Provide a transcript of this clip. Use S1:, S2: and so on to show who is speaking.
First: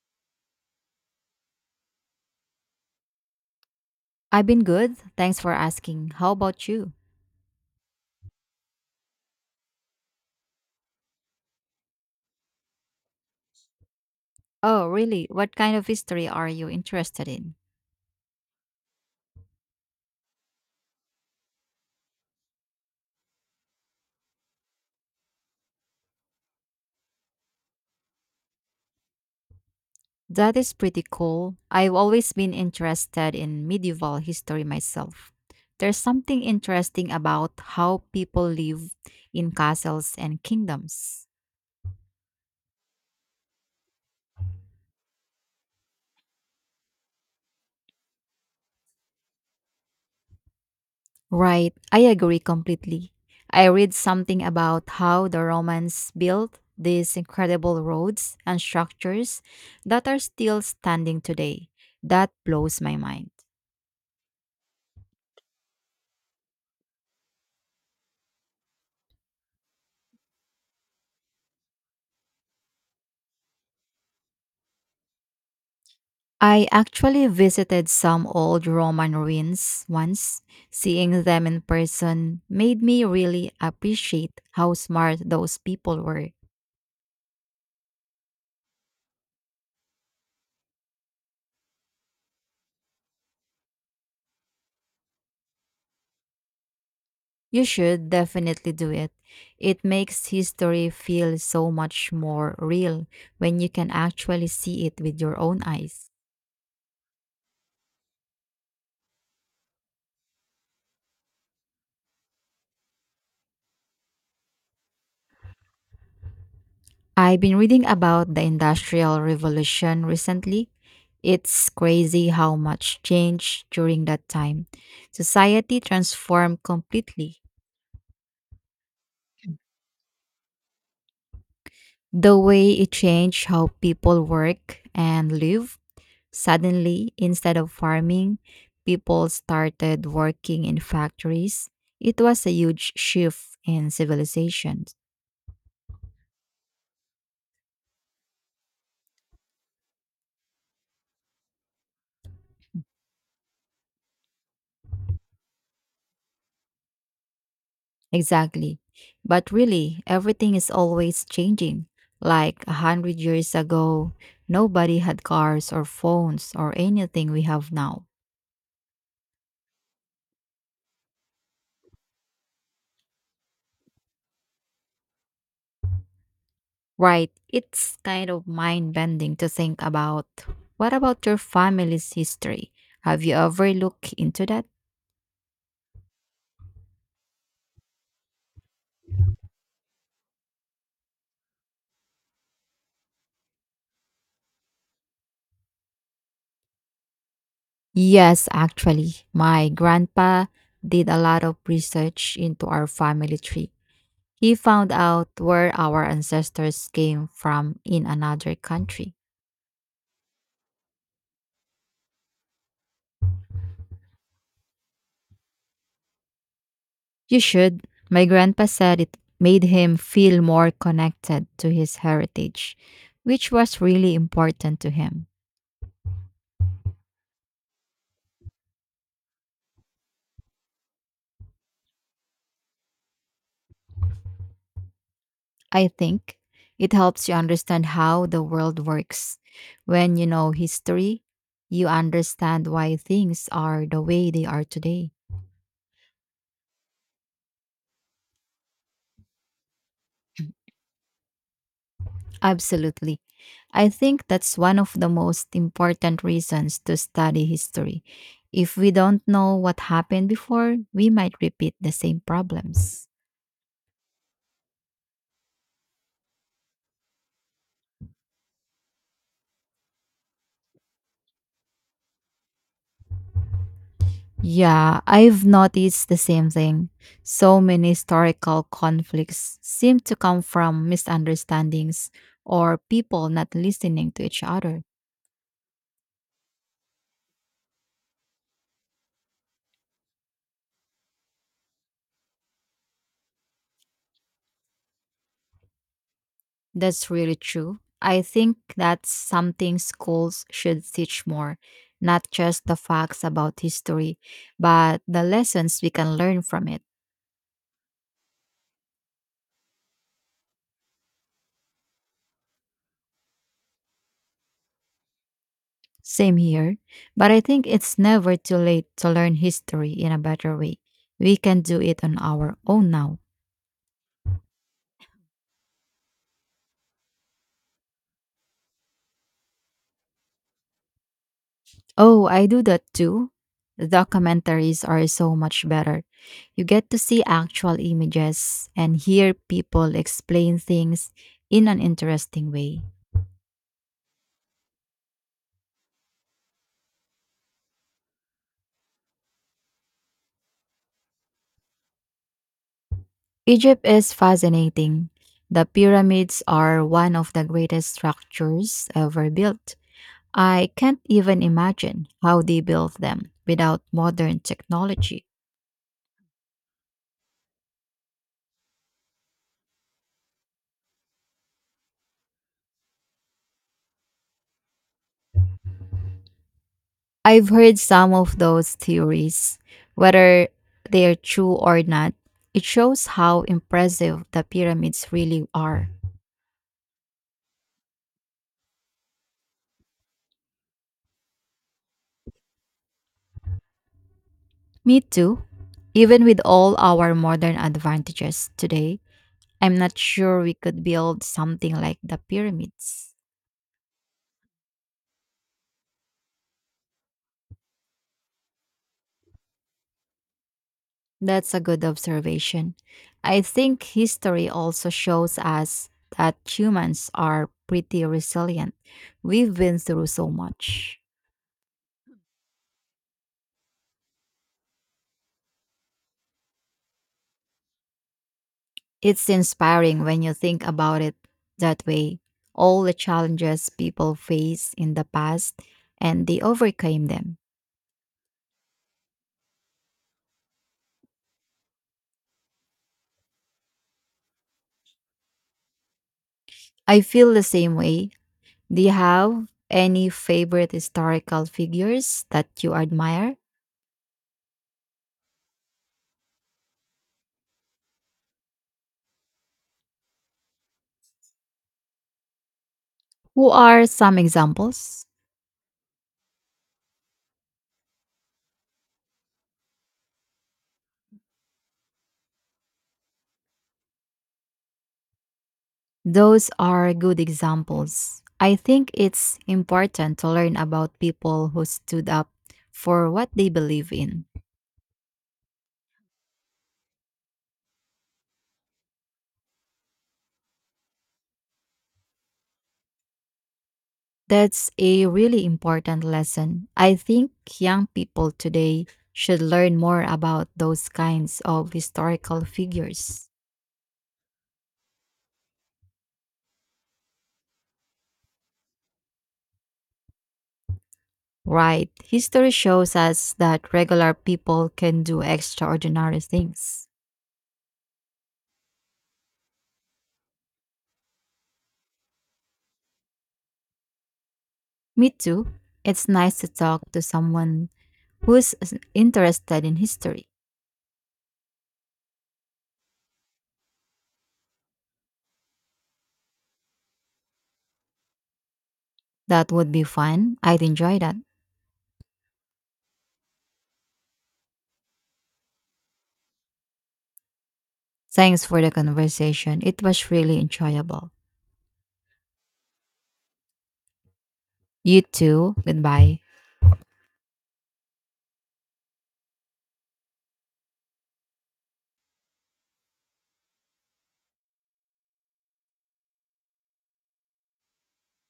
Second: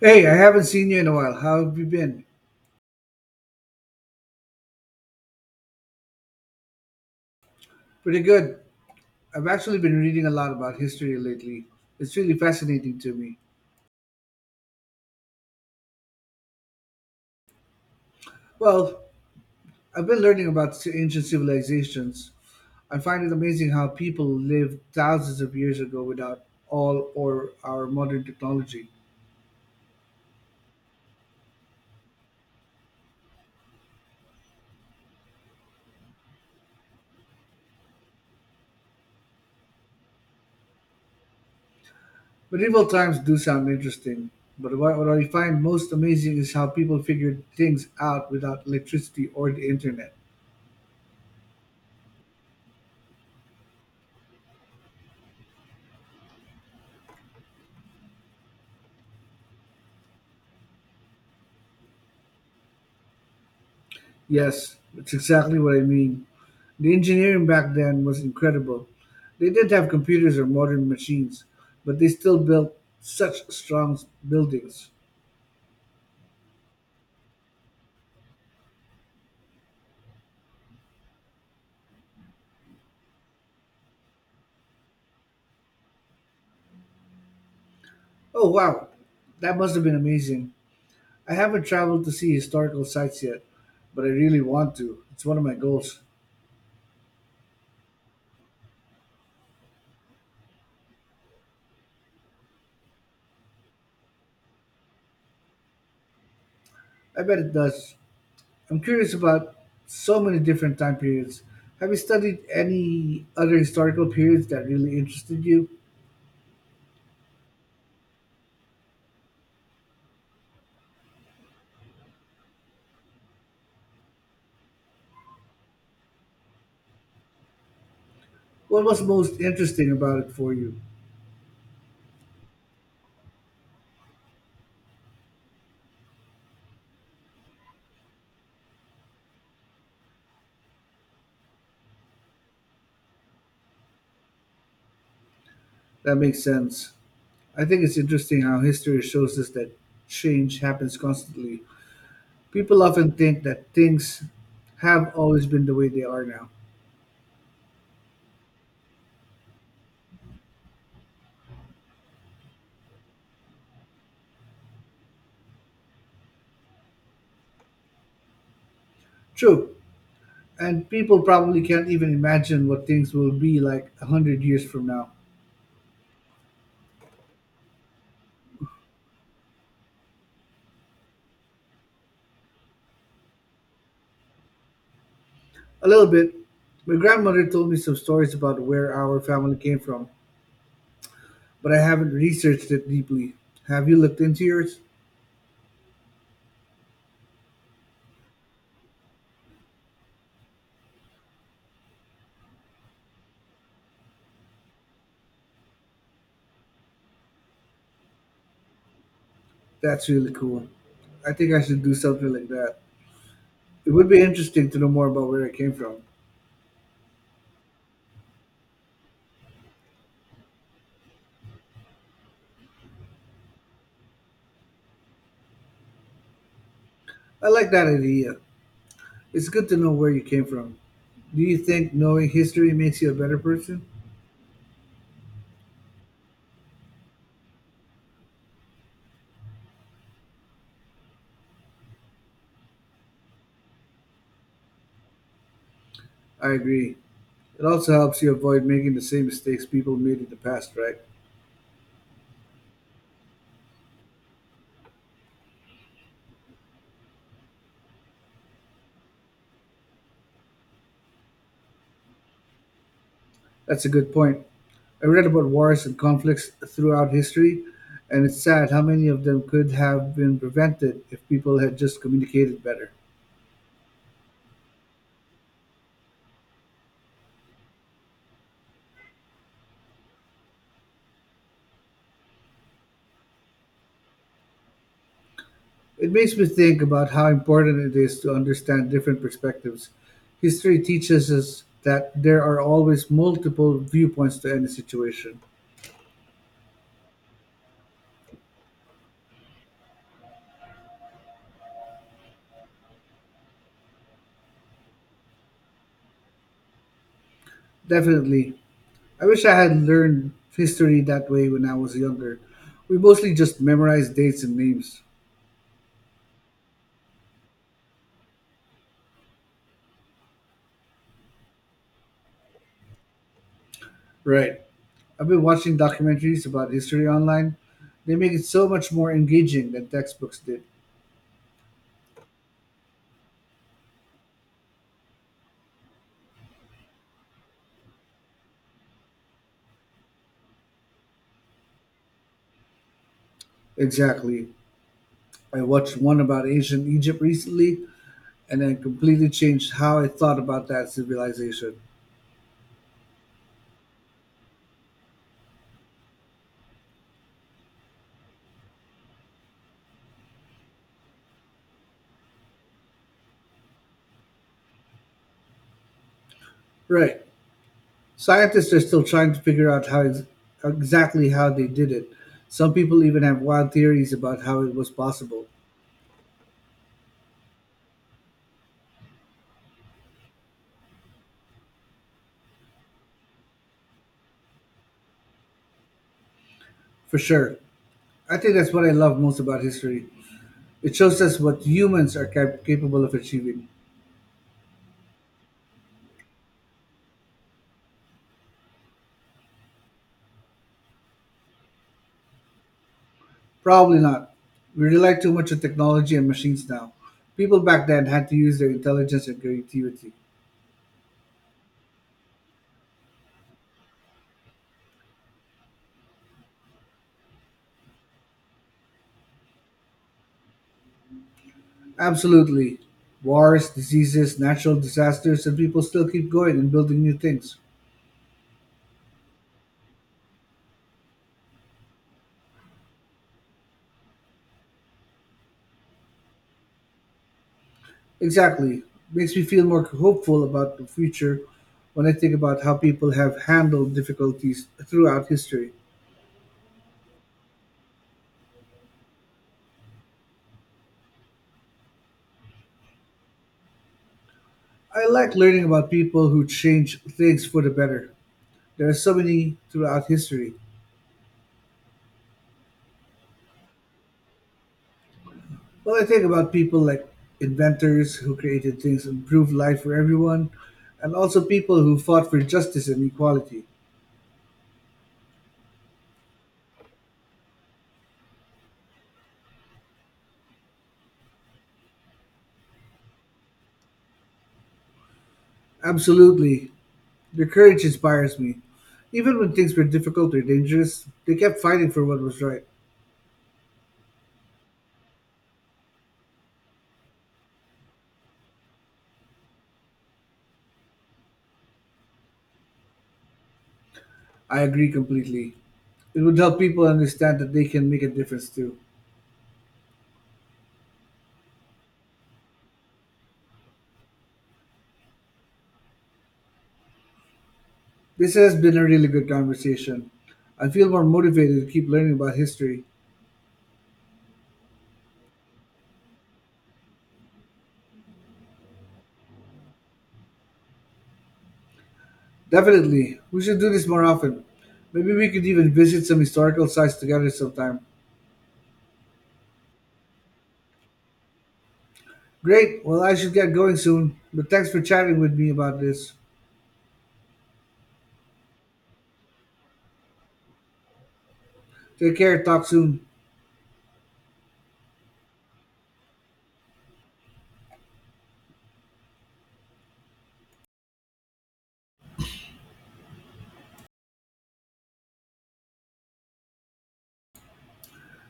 S1: Hey, I haven't seen you in a while. How have you been?
S2: I've been good. Thanks for asking. How about you?
S1: Pretty good. I've actually been reading a lot about history lately. It's really fascinating to me.
S2: Oh, really? What kind of history are you interested in?
S1: Well, I've been learning about ancient civilizations. I find it amazing how people lived thousands of years ago without all or our modern technology.
S2: That is pretty cool. I've always been interested in medieval history myself. There's something interesting about how people lived in castles and kingdoms.
S1: Medieval times do sound interesting, but what I find most amazing is how people figured things out without electricity or the internet.
S2: Right, I agree completely. I read something about how the Romans built these incredible roads and structures that are still standing today. That blows my mind.
S1: Yes, that's exactly what I mean. The engineering back then was incredible. They didn't have computers or modern machines, but they still built such strong buildings.
S2: I actually visited some old Roman ruins once. Seeing them in person made me really appreciate how smart those people were.
S1: Oh, wow. That must have been amazing. I haven't traveled to see historical sites yet, but I really want to. It's one of my goals.
S2: You should definitely do it. It makes history feel so much more real when you can actually see it with your own eyes.
S1: I bet it does. I'm curious about so many different time periods. Have you studied any other historical periods that really interested you?
S2: I've been reading about the Industrial Revolution recently. It's crazy how much changed during that time. Society transformed completely.
S1: What was most interesting about it for you?
S2: The way it changed how people work and live. Suddenly, instead of farming, people started working in factories. It was a huge shift in civilization.
S1: That makes sense. I think it's interesting how history shows us that change happens constantly. People often think that things have always been the way they are now.
S2: Exactly. But really, everything is always changing. Like 100 years ago, nobody had cars or phones or anything we have now.
S1: True, and people probably can't even imagine what things will be like 100 years from now.
S2: Right. It's kind of mind bending to think about. What about your family's history? Have you ever looked into that?
S1: A little bit. My grandmother told me some stories about where our family came from, but I haven't researched it deeply. Have you looked into yours?
S2: Yes, actually. My grandpa did a lot of research into our family tree. He found out where our ancestors came from in another country.
S1: That's really cool. I think I should do something like that. It would be interesting to know more about where I came from.
S2: You should. My grandpa said it made him feel more connected to his heritage, which was really important to him.
S1: I like that idea. It's good to know where you came from. Do you think knowing history makes you a better person?
S2: I think it helps you understand how the world works. When you know history, you understand why things are the way they are today.
S1: I agree. It also helps you avoid making the same mistakes people made in the past, right?
S2: Absolutely. I think that's one of the most important reasons to study history. If we don't know what happened before, we might repeat the same problems.
S1: That's a good point. I read about wars and conflicts throughout history, and it's sad how many of them could have been prevented if people had just communicated better.
S2: Yeah, I've noticed the same thing. So many historical conflicts seem to come from misunderstandings or people not listening to each other.
S1: It makes me think about how important it is to understand different perspectives. History teaches us that there are always multiple viewpoints to any situation.
S2: That's really true. I think that's something schools should teach more, not just the facts about history, but the lessons we can learn from it.
S1: Definitely, I wish I had learned history that way when I was younger. We mostly just memorized dates and names.
S2: Same here, but I think it's never too late to learn history in a better way. We can do it on our own now.
S1: Right. I've been watching documentaries about history online. They make it so much more engaging than textbooks did.
S2: Oh, I do that too. Documentaries are so much better. You get to see actual images and hear people explain things in an interesting way.
S1: Exactly. I watched one about ancient Egypt recently, and it completely changed how I thought about that civilization.
S2: Egypt is fascinating. The pyramids are one of the greatest structures ever built. I can't even imagine how they built them without modern technology.
S1: Right. Scientists are still trying to figure out exactly how they did it. Some people even have wild theories about how it was possible.
S2: I've heard some of those theories, whether they are true or not. It shows how impressive the pyramids really are.
S1: For sure. I think that's what I love most about history. It shows us what humans are capable of achieving.
S2: Me too. Even with all our modern advantages today, I'm not sure we could build something like the pyramids.
S1: Probably not. We rely too much on technology and machines now. People back then had to use their intelligence and creativity.
S2: That's a good observation. I think history also shows us that humans are pretty resilient. We've been through so much.
S1: Absolutely. Wars, diseases, natural disasters, and people still keep going and building new things.
S2: It's inspiring when you think about it that way. All the challenges people faced in the past and they overcame them.
S1: Exactly. Makes me feel more hopeful about the future when I think about how people have handled difficulties throughout history.
S2: I feel the same way. Do you have any favorite historical figures that you admire?
S1: I like learning about people who change things for the better. There are so many throughout history.
S2: Who are some examples?
S1: Well, I think about people like inventors who created things and improved life for everyone, and also people who fought for justice and equality.
S2: Those are good examples. I think it's important to learn about people who stood up for what they believe in.
S1: Absolutely. Their courage inspires me. Even when things were difficult or dangerous, they kept fighting for what was right.
S2: That's a really important lesson. I think young people today should learn more about those kinds of historical figures.
S1: I agree completely. It would help people understand that they can make a difference too.
S2: Right. History shows us that regular people can do extraordinary things.
S1: This has been a really good conversation. I feel more motivated to keep learning about history.
S2: Me too. It's nice to talk to someone who's interested in history.
S1: Definitely. We should do this more often. Maybe we could even visit some historical sites together sometime.
S2: That would be fun. I'd enjoy that.
S1: Great. Well, I should get going soon, but thanks for chatting with me about this.
S2: Thanks for the conversation. It was really enjoyable.
S1: Take care. Talk soon.
S2: You too. Goodbye.